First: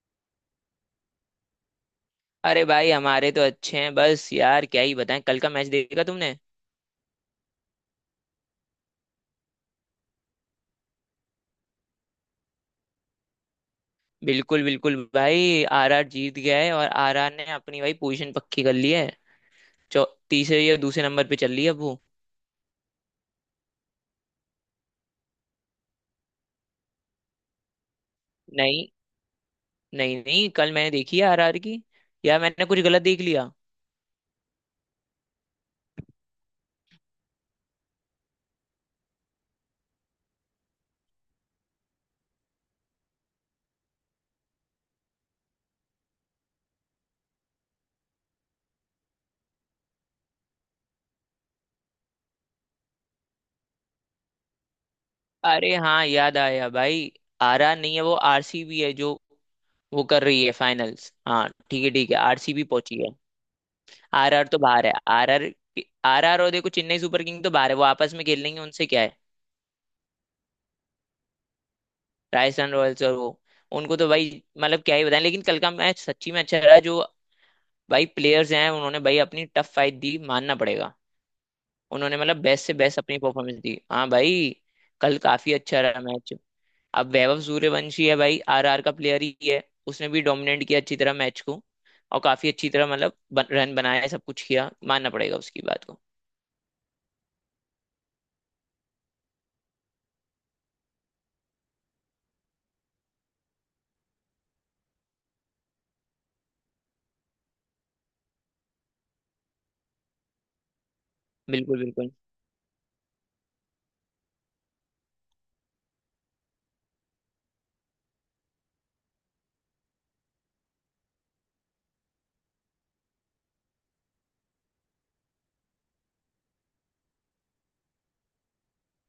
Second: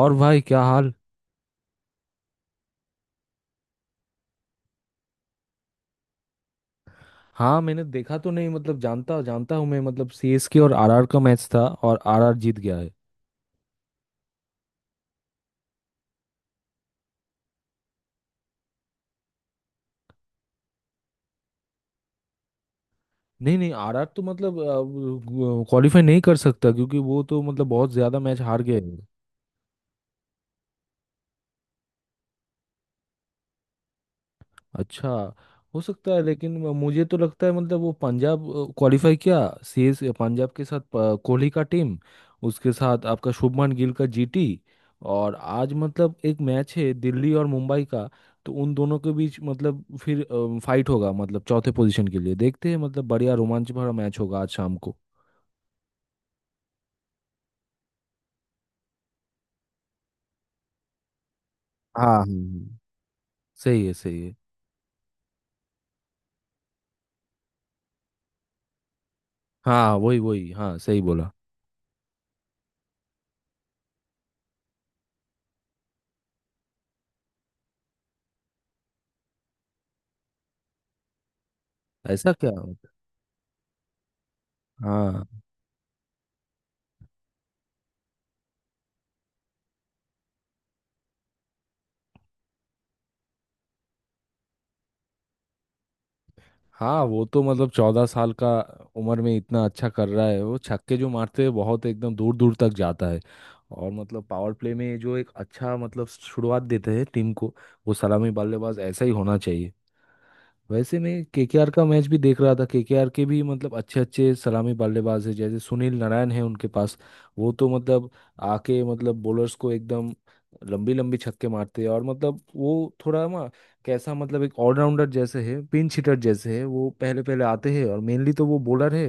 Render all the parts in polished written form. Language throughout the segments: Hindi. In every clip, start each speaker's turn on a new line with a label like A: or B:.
A: और भाई क्या हाल।
B: अरे भाई हमारे तो अच्छे हैं। बस यार क्या ही बताएं, कल का मैच देखा तुमने?
A: हाँ, मैंने देखा तो नहीं, मतलब जानता जानता हूँ मैं। मतलब सीएसके और आरआर का मैच था और आरआर जीत गया है।
B: बिल्कुल बिल्कुल भाई, आरआर जीत गया है और आरआर ने अपनी भाई पोजीशन पक्की कर ली है। चौ तीसरे या दूसरे नंबर पे चल रही है अब वो।
A: नहीं नहीं, आरआर तो मतलब क्वालिफाई नहीं कर सकता, क्योंकि वो तो मतलब बहुत ज्यादा मैच हार गए।
B: नहीं नहीं नहीं, कल मैंने देखी है आरआर की। यार मैंने कुछ गलत देख लिया।
A: अच्छा, हो सकता है, लेकिन मुझे तो लगता है मतलब वो पंजाब क्वालिफाई किया, सीएस पंजाब के साथ कोहली का टीम, उसके साथ आपका शुभमन गिल का जीटी। और आज मतलब एक मैच है दिल्ली और मुंबई का, तो उन दोनों के बीच मतलब फिर फाइट होगा, मतलब चौथे पोजीशन के लिए। देखते हैं, मतलब बढ़िया रोमांच भरा मैच होगा आज शाम को।
B: अरे हाँ याद आया भाई, आरआर नहीं है, वो आरसीबी है जो वो कर रही है फाइनल्स। हाँ ठीक है
A: हाँ
B: ठीक है,
A: हाँ,
B: आरसीबी
A: हाँ।
B: पहुंची है।
A: सही है, सही है।
B: आरआर तो बाहर है। आरआर आरआर और देखो, चेन्नई सुपर किंग तो बाहर है, वो आपस में खेल लेंगे, उनसे क्या है।
A: हाँ हाँ, वही वही, हाँ सही बोला।
B: राजस्थान रॉयल्स और वो, उनको तो भाई मतलब क्या ही बताएं। लेकिन कल का मैच सच्ची में अच्छा रहा। जो भाई प्लेयर्स हैं उन्होंने भाई अपनी टफ फाइट दी, मानना पड़ेगा। उन्होंने
A: ऐसा
B: मतलब
A: क्या
B: बेस्ट से
A: होता
B: बेस्ट अपनी परफॉर्मेंस दी। हाँ भाई,
A: है?
B: कल
A: हाँ।
B: काफी अच्छा रहा मैच। अब वैभव सूर्यवंशी है भाई, आरआर का प्लेयर ही है। उसने भी डोमिनेट किया अच्छी तरह मैच को, और काफी अच्छी तरह मतलब रन बनाया, सब कुछ किया, मानना पड़ेगा उसकी बात को।
A: हाँ वो तो मतलब 14 साल का उम्र में इतना अच्छा कर रहा है, वो छक्के जो मारते हैं बहुत एकदम दूर दूर तक जाता है। और मतलब पावर प्ले में जो एक अच्छा मतलब शुरुआत देते हैं टीम को, वो सलामी बल्लेबाज ऐसा ही होना चाहिए। वैसे मैं केकेआर
B: बिल्कुल
A: का मैच
B: बिल्कुल
A: भी देख रहा था, केकेआर के भी मतलब अच्छे अच्छे सलामी बल्लेबाज है, जैसे सुनील नारायण है उनके पास। वो तो मतलब आके मतलब बॉलर्स को एकदम लंबी लंबी छक्के मारते हैं। और मतलब वो थोड़ा ना कैसा, मतलब एक ऑलराउंडर जैसे है, पिंच हिटर जैसे है। वो पहले पहले आते हैं और मेनली तो वो बॉलर है,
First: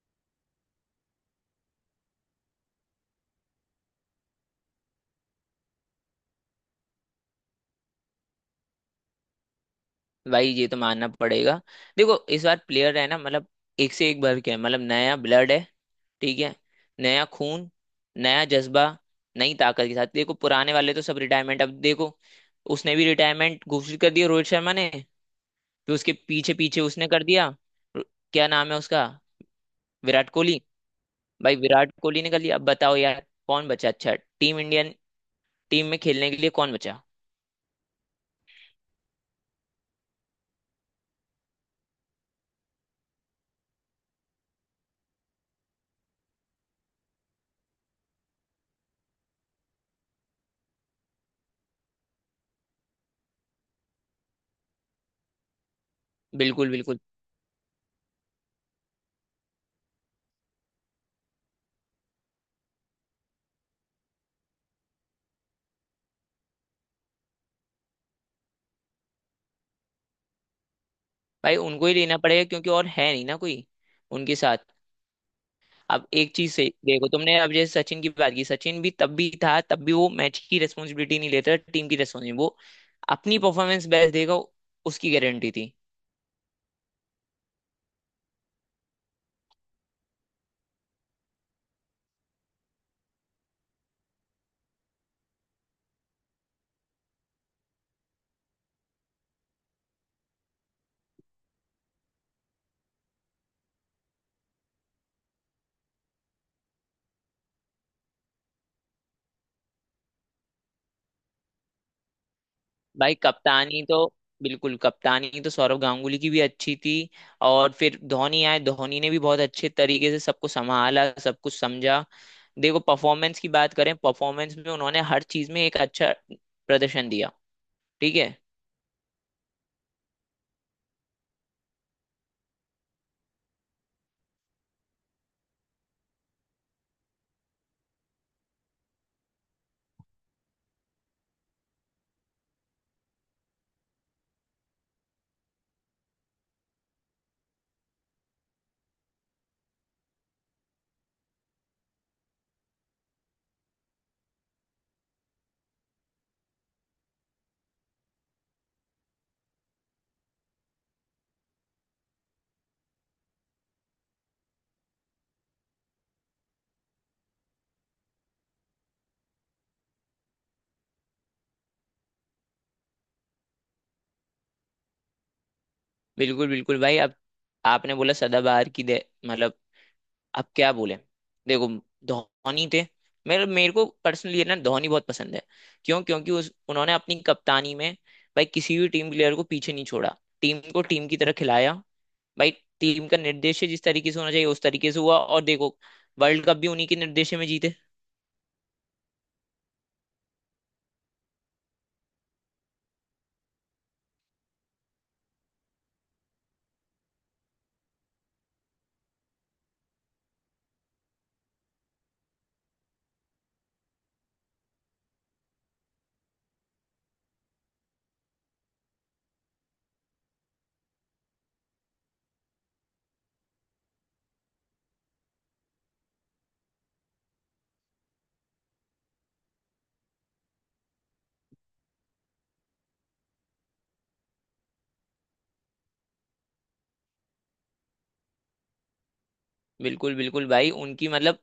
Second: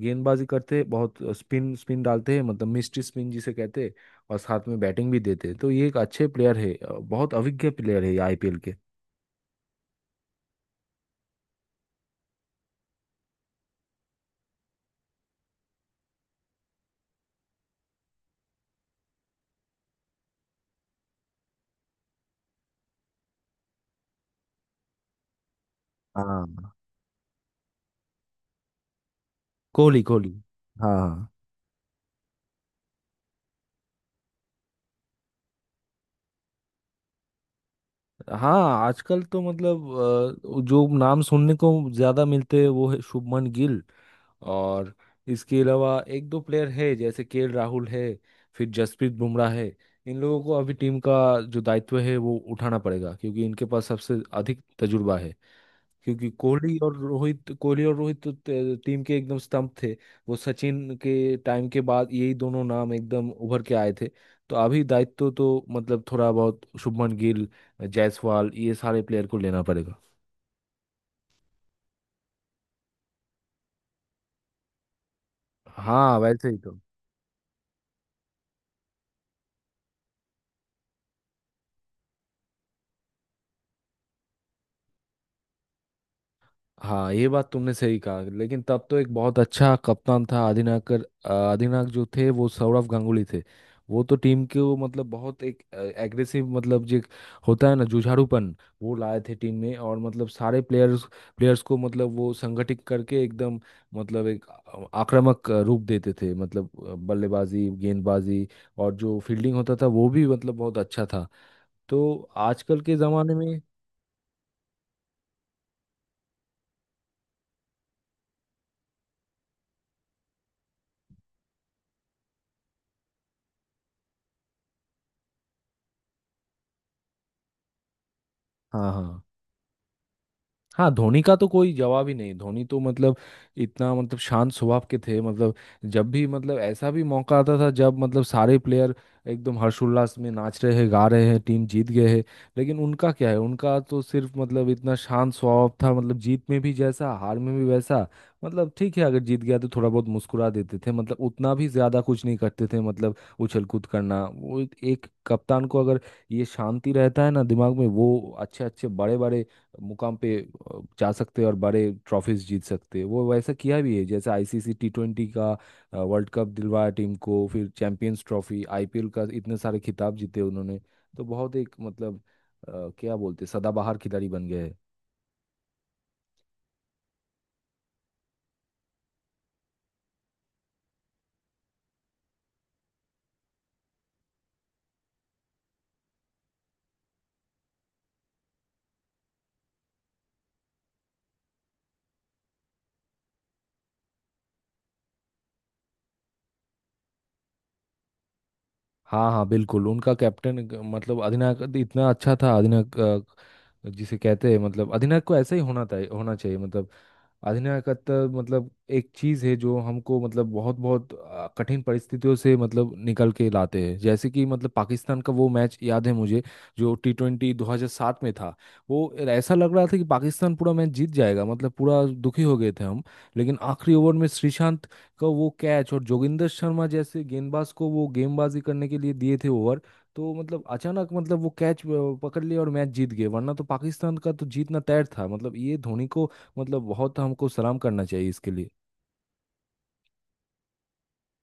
A: गेंदबाजी करते हैं, बहुत स्पिन स्पिन डालते हैं, मतलब मिस्ट्री स्पिन जिसे कहते हैं। और साथ में बैटिंग भी देते हैं, तो ये एक अच्छे प्लेयर है, बहुत अभिज्ञ प्लेयर है ये आईपीएल के।
B: भाई, ये तो मानना पड़ेगा। देखो इस बार प्लेयर है ना मतलब, एक से एक भर के है, मतलब नया ब्लड है। ठीक है। नया खून, नया जज्बा, नई ताकत के साथ। देखो पुराने वाले तो सब रिटायरमेंट। अब देखो उसने भी रिटायरमेंट घोषित कर दिया, रोहित शर्मा ने। फिर उसके पीछे
A: हाँ
B: पीछे उसने कर दिया। र- क्या नाम है उसका,
A: कोहली,
B: विराट
A: कोहली।
B: कोहली।
A: हाँ हाँ।
B: भाई विराट कोहली ने कर लिया, अब बताओ यार कौन बचा। अच्छा टीम इंडियन टीम में खेलने के लिए कौन बचा।
A: हाँ आजकल तो मतलब जो नाम सुनने को ज्यादा मिलते हैं वो है शुभमन गिल। और इसके अलावा एक दो प्लेयर है, जैसे केएल राहुल है, फिर जसप्रीत बुमराह है। इन लोगों को अभी टीम का जो दायित्व है वो उठाना पड़ेगा, क्योंकि इनके पास सबसे अधिक तजुर्बा है। क्योंकि
B: बिल्कुल
A: कोहली और
B: बिल्कुल
A: रोहित कोहली और रोहित तो टीम के एकदम स्तंभ थे। वो सचिन के टाइम के बाद यही दोनों नाम एकदम उभर के आए थे। तो अभी दायित्व तो मतलब थोड़ा बहुत शुभमन गिल, जायसवाल, ये सारे प्लेयर को लेना पड़ेगा।
B: भाई, उनको ही लेना पड़ेगा क्योंकि और है नहीं ना कोई उनके साथ। अब
A: हाँ
B: एक
A: वैसे
B: चीज
A: ही
B: से
A: तो।
B: देखो तुमने, अब जैसे सचिन की बात की, सचिन भी तब भी था, तब भी वो मैच की रेस्पॉन्सिबिलिटी नहीं लेता टीम की रेस्पॉन्सिबिलिटी, वो अपनी परफॉर्मेंस बेस्ट देगा, उसकी गारंटी थी।
A: हाँ ये बात तुमने सही कहा, लेकिन तब तो एक बहुत अच्छा कप्तान था। अधिनायकर, अधिनायक जो थे वो सौरव गांगुली थे। वो तो टीम के वो मतलब बहुत एक एग्रेसिव, मतलब जो एक होता है ना जुझारूपन, वो लाए थे टीम में। और मतलब सारे प्लेयर्स प्लेयर्स को मतलब वो संगठित करके एकदम मतलब एक आक्रामक रूप देते थे, मतलब बल्लेबाजी, गेंदबाजी और जो फील्डिंग होता था वो भी मतलब बहुत अच्छा था। तो आजकल के
B: भाई
A: ज़माने में।
B: कप्तानी तो बिल्कुल, कप्तानी तो सौरव गांगुली की भी अच्छी थी, और फिर धोनी आए। धोनी ने भी बहुत अच्छे तरीके से सबको संभाला, सब कुछ समझा। देखो परफॉर्मेंस की बात करें, परफॉर्मेंस में उन्होंने हर चीज में एक अच्छा प्रदर्शन दिया। ठीक है।
A: हाँ हाँ। हाँ धोनी का तो कोई जवाब ही नहीं। धोनी तो मतलब इतना मतलब शांत स्वभाव के थे। मतलब जब भी मतलब ऐसा भी मौका आता था जब मतलब सारे प्लेयर एकदम हर्षोल्लास में नाच रहे हैं, गा रहे हैं, टीम जीत गए हैं, लेकिन उनका क्या है, उनका तो सिर्फ मतलब इतना शांत स्वभाव था, मतलब जीत में भी जैसा हार में भी वैसा। मतलब ठीक है, अगर जीत गया तो थोड़ा बहुत मुस्कुरा देते थे, मतलब उतना भी ज्यादा कुछ नहीं करते थे, मतलब उछल कूद करना। वो एक कप्तान को अगर ये शांति रहता है ना दिमाग में, वो अच्छे अच्छे बड़े बड़े मुकाम पे जा सकते हैं और बड़े ट्रॉफीज जीत सकते हैं। वो वैसा किया भी है, जैसे आईसीसी टी ट्वेंटी का वर्ल्ड कप दिलवाया टीम को, फिर चैंपियंस ट्रॉफी, आईपीएल का, इतने सारे खिताब जीते उन्होंने। तो बहुत एक मतलब अ, क्या बोलते हैं, सदाबहार खिलाड़ी बन गए हैं।
B: बिल्कुल बिल्कुल भाई। अब आपने बोला सदाबहार की दे मतलब, अब क्या बोले। देखो धोनी थे, मेरे मेरे को पर्सनली ना धोनी बहुत पसंद है। क्यों? क्योंकि उस उन्होंने अपनी कप्तानी में भाई किसी भी टीम प्लेयर को पीछे नहीं छोड़ा, टीम को टीम की तरह खिलाया। भाई टीम का निर्देश जिस तरीके से होना चाहिए उस तरीके से हुआ, और देखो वर्ल्ड कप भी उन्हीं के निर्देश में जीते।
A: हाँ हाँ, बिल्कुल उनका कैप्टन, मतलब अधिनायक इतना अच्छा था। अधिनायक जिसे कहते हैं, मतलब अधिनायक को ऐसा ही होना था, होना चाहिए। मतलब अधिनायकत्व मतलब एक चीज है जो हमको मतलब बहुत बहुत कठिन परिस्थितियों से मतलब निकल के लाते हैं। जैसे कि मतलब पाकिस्तान का वो मैच याद है मुझे, जो टी ट्वेंटी 2007 में था। वो ऐसा लग रहा था कि पाकिस्तान पूरा मैच जीत जाएगा, मतलब पूरा दुखी हो गए थे हम। लेकिन आखिरी ओवर में श्रीशांत का वो कैच, और जोगिंदर शर्मा जैसे गेंदबाज को वो गेंदबाजी करने के लिए दिए थे ओवर, तो मतलब अचानक मतलब वो कैच पकड़ लिया और मैच जीत गए, वरना तो पाकिस्तान का तो जीतना तय था। मतलब ये धोनी को मतलब बहुत हमको सलाम करना चाहिए इसके लिए।
B: बिल्कुल बिल्कुल भाई, उनकी मतलब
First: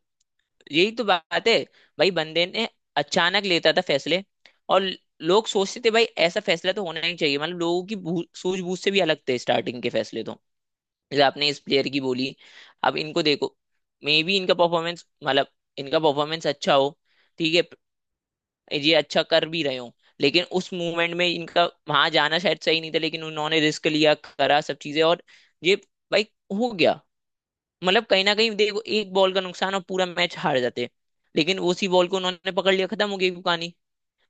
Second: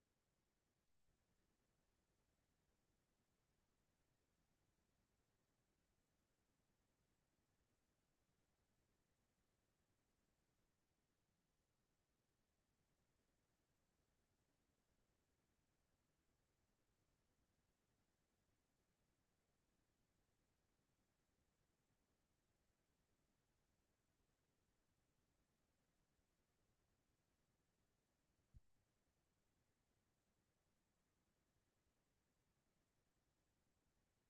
B: यही तो बात है। भाई बंदे ने अचानक लेता था फैसले, और लोग सोचते थे भाई ऐसा फैसला तो होना नहीं चाहिए, मतलब लोगों की सूझबूझ से भी अलग थे स्टार्टिंग के फैसले तो। जैसे आपने इस प्लेयर की बोली, अब इनको देखो, मे बी इनका परफॉर्मेंस मतलब इनका परफॉर्मेंस अच्छा हो, ठीक है, ये अच्छा कर भी रहे हो, लेकिन उस मूवमेंट में इनका वहां जाना शायद सही नहीं था। लेकिन उन्होंने रिस्क लिया, करा सब चीजें, और ये भाई हो गया। मतलब कहीं ना कहीं देखो एक बॉल का नुकसान और पूरा मैच हार जाते। लेकिन उसी बॉल को उन्होंने पकड़ लिया, खत्म हो गई कहानी,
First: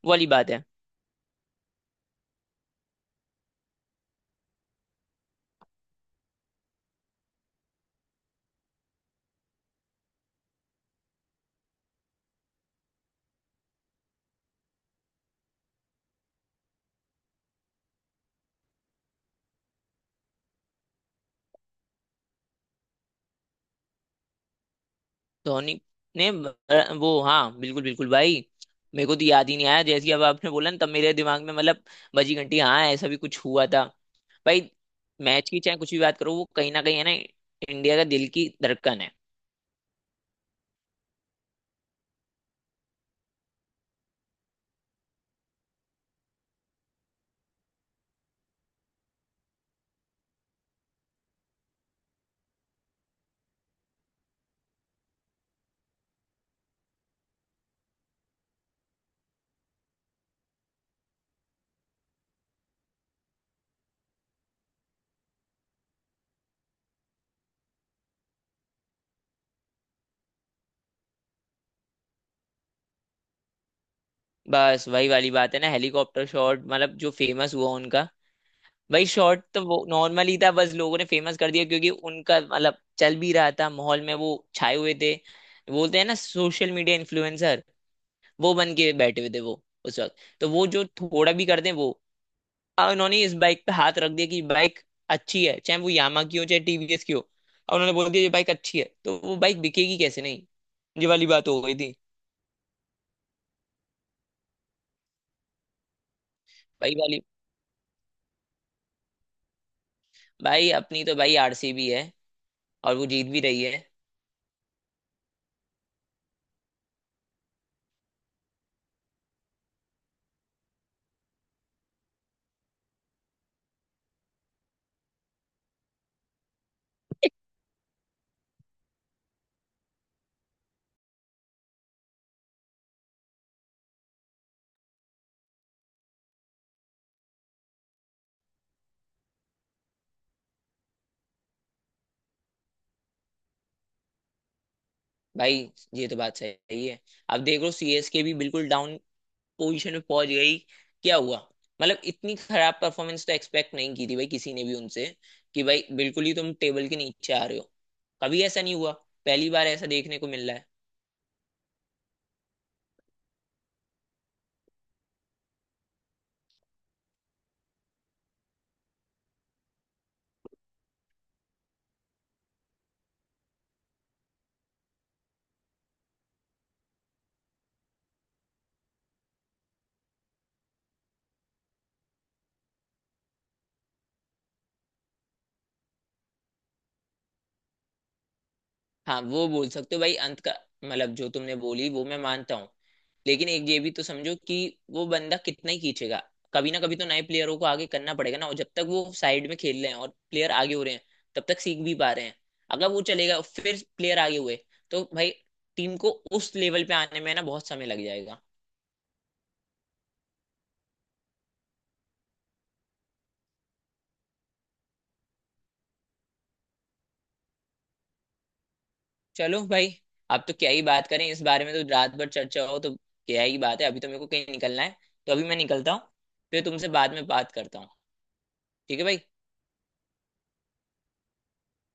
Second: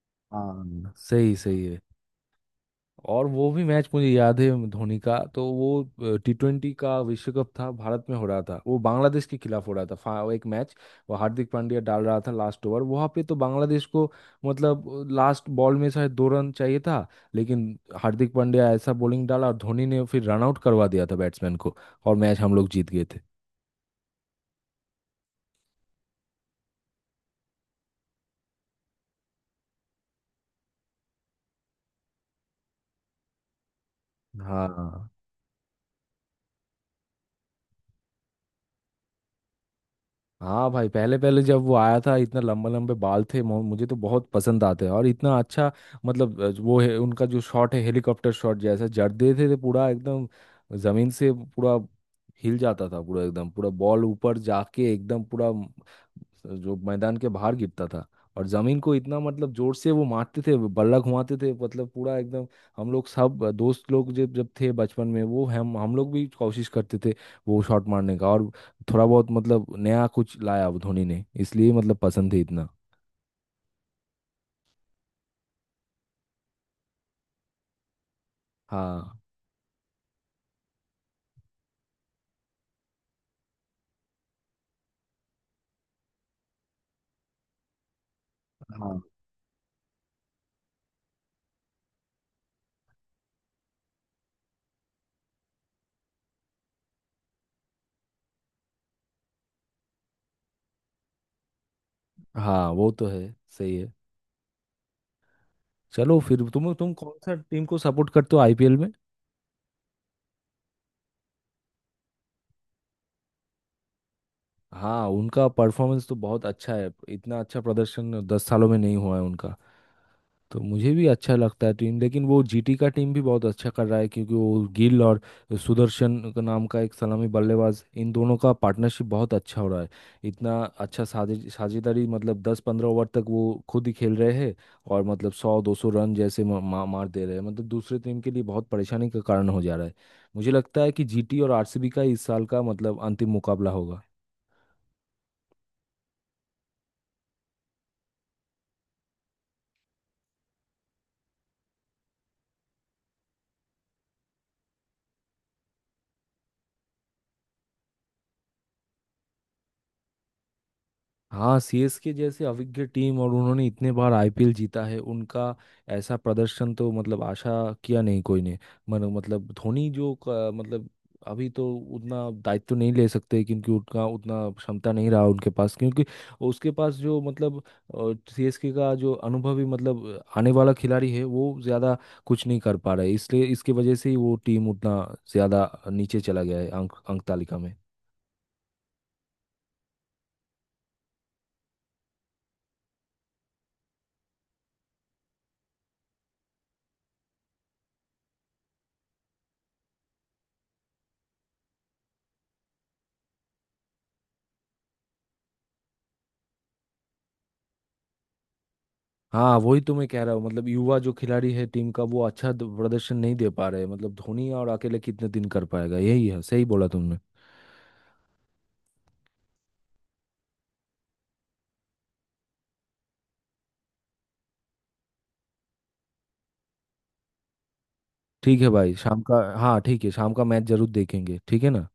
B: वो वाली बात है।
A: हाँ सही, सही है। और वो भी मैच मुझे याद है धोनी का, तो वो टी ट्वेंटी का विश्व कप था, भारत में हो रहा था, वो बांग्लादेश के खिलाफ हो रहा था। वो एक मैच, वो हार्दिक पांड्या डाल रहा था लास्ट ओवर वहां पे, तो बांग्लादेश को मतलब लास्ट बॉल में शायद 2 रन चाहिए था, लेकिन हार्दिक पांड्या ऐसा बॉलिंग डाला और धोनी ने फिर रन आउट करवा दिया था बैट्समैन को, और मैच हम लोग जीत गए थे।
B: धोनी ने वो हाँ, बिल्कुल बिल्कुल भाई, मेरे को तो याद ही नहीं आया। जैसे ही अब आपने बोला ना तब मेरे दिमाग में मतलब बजी घंटी, हाँ ऐसा भी कुछ हुआ था। भाई
A: हाँ।
B: मैच की चाहे कुछ भी बात करो, वो कहीं ना कहीं है ना इंडिया का दिल की धड़कन है।
A: हाँ भाई पहले पहले जब वो आया था, इतना लंबे लंबे बाल थे, मुझे तो बहुत पसंद आते हैं। और इतना अच्छा मतलब वो है उनका जो शॉट है, हेलीकॉप्टर शॉट जैसा जड़ते थे पूरा एकदम, जमीन से पूरा हिल जाता था पूरा एकदम, पूरा बॉल ऊपर जाके एकदम पूरा जो मैदान के बाहर गिरता था। और जमीन को इतना मतलब जोर से वो मारते थे, बल्ला घुमाते थे, मतलब पूरा एकदम। हम लोग सब दोस्त लोग जब जब थे बचपन में, वो हम लोग भी कोशिश करते थे वो शॉट मारने का। और थोड़ा बहुत मतलब नया कुछ लाया वो धोनी ने, इसलिए मतलब पसंद है इतना।
B: बस वही वाली बात है ना, हेलीकॉप्टर शॉट, मतलब जो फेमस हुआ उनका। भाई
A: हाँ
B: शॉट तो वो नॉर्मल ही था, बस लोगों ने फेमस कर दिया, क्योंकि उनका मतलब चल भी रहा था माहौल में, वो छाए हुए थे। बोलते हैं ना सोशल मीडिया इन्फ्लुएंसर, वो बन के
A: हाँ।
B: बैठे हुए थे वो उस वक्त। तो वो जो थोड़ा भी कर दें वो, अब उन्होंने इस बाइक पे हाथ रख दिया कि बाइक अच्छी है, चाहे वो यामा की हो, चाहे टीवीएस की हो, और उन्होंने बोल दिया ये बाइक अच्छी है, तो वो बाइक बिकेगी कैसे नहीं, ये वाली बात हो गई थी।
A: हाँ वो तो है, सही है। चलो फिर, तुम
B: भाई
A: कौन
B: वाली,
A: सा टीम को सपोर्ट करते हो आईपीएल में?
B: भाई अपनी तो भाई आरसीबी है, और वो जीत भी रही है।
A: हाँ उनका परफॉर्मेंस तो बहुत अच्छा है, इतना अच्छा प्रदर्शन 10 सालों में नहीं हुआ है उनका। तो मुझे भी अच्छा लगता है टीम, लेकिन वो जीटी का टीम भी बहुत अच्छा कर रहा है, क्योंकि वो गिल और सुदर्शन का नाम का एक सलामी बल्लेबाज, इन दोनों का पार्टनरशिप बहुत अच्छा हो रहा है। इतना अच्छा साझे साझेदारी, मतलब 10-15 ओवर तक वो खुद ही खेल रहे हैं। और मतलब 100-200 रन जैसे मा, मा, मार दे रहे हैं, मतलब दूसरे टीम के लिए बहुत परेशानी का कारण हो जा रहा है। मुझे लगता है कि जीटी और आरसीबी का इस साल का मतलब अंतिम मुकाबला होगा।
B: भाई ये तो बात सही है। अब देख लो सीएसके भी बिल्कुल डाउन पोजीशन में पहुंच गई, क्या हुआ? मतलब इतनी खराब परफॉर्मेंस तो एक्सपेक्ट नहीं की थी भाई किसी ने भी उनसे, कि भाई बिल्कुल ही तुम टेबल के नीचे आ रहे हो। कभी ऐसा नहीं हुआ, पहली बार ऐसा देखने को मिल रहा है।
A: हाँ सीएसके जैसे अविज्ञ टीम, और उन्होंने इतने बार आईपीएल जीता है, उनका ऐसा प्रदर्शन तो मतलब आशा किया नहीं कोई ने। मन मतलब धोनी जो मतलब अभी तो उतना दायित्व नहीं ले सकते, क्योंकि उनका उतना क्षमता नहीं रहा उनके पास। क्योंकि उसके पास जो मतलब सीएसके का जो अनुभवी मतलब आने वाला खिलाड़ी है, वो ज़्यादा कुछ नहीं कर पा रहा है, इसलिए इसकी वजह से ही वो टीम उतना ज़्यादा नीचे चला गया है अंक अंक तालिका में।
B: हाँ वो बोल सकते हो भाई अंत का, मतलब जो तुमने बोली वो मैं मानता हूँ, लेकिन एक ये भी तो समझो कि वो बंदा कितना ही खींचेगा, कभी ना कभी तो नए प्लेयरों को आगे करना पड़ेगा ना। और जब तक वो साइड में खेल रहे हैं और प्लेयर आगे हो रहे हैं तब तक सीख भी पा रहे हैं। अगर वो चलेगा और फिर प्लेयर आगे हुए, तो भाई टीम को उस लेवल पे आने में ना बहुत समय लग जाएगा।
A: हाँ वही तो मैं कह रहा हूँ, मतलब युवा जो खिलाड़ी है टीम का वो अच्छा प्रदर्शन नहीं दे पा रहे, मतलब धोनी और अकेले कितने दिन कर पाएगा। यही है, सही बोला तुमने।
B: चलो भाई, अब तो क्या ही बात करें इस बारे में, तो रात भर चर्चा हो तो क्या ही बात है। अभी तो मेरे को कहीं निकलना है, तो अभी मैं निकलता हूँ, फिर तुमसे बाद में बात करता हूँ।
A: ठीक है भाई,
B: ठीक है भाई,
A: शाम का हाँ, ठीक है, शाम का मैच जरूर देखेंगे, ठीक है ना?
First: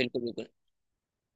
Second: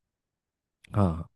B: बिल्कुल बिल्कुल।
A: हाँ हाँ।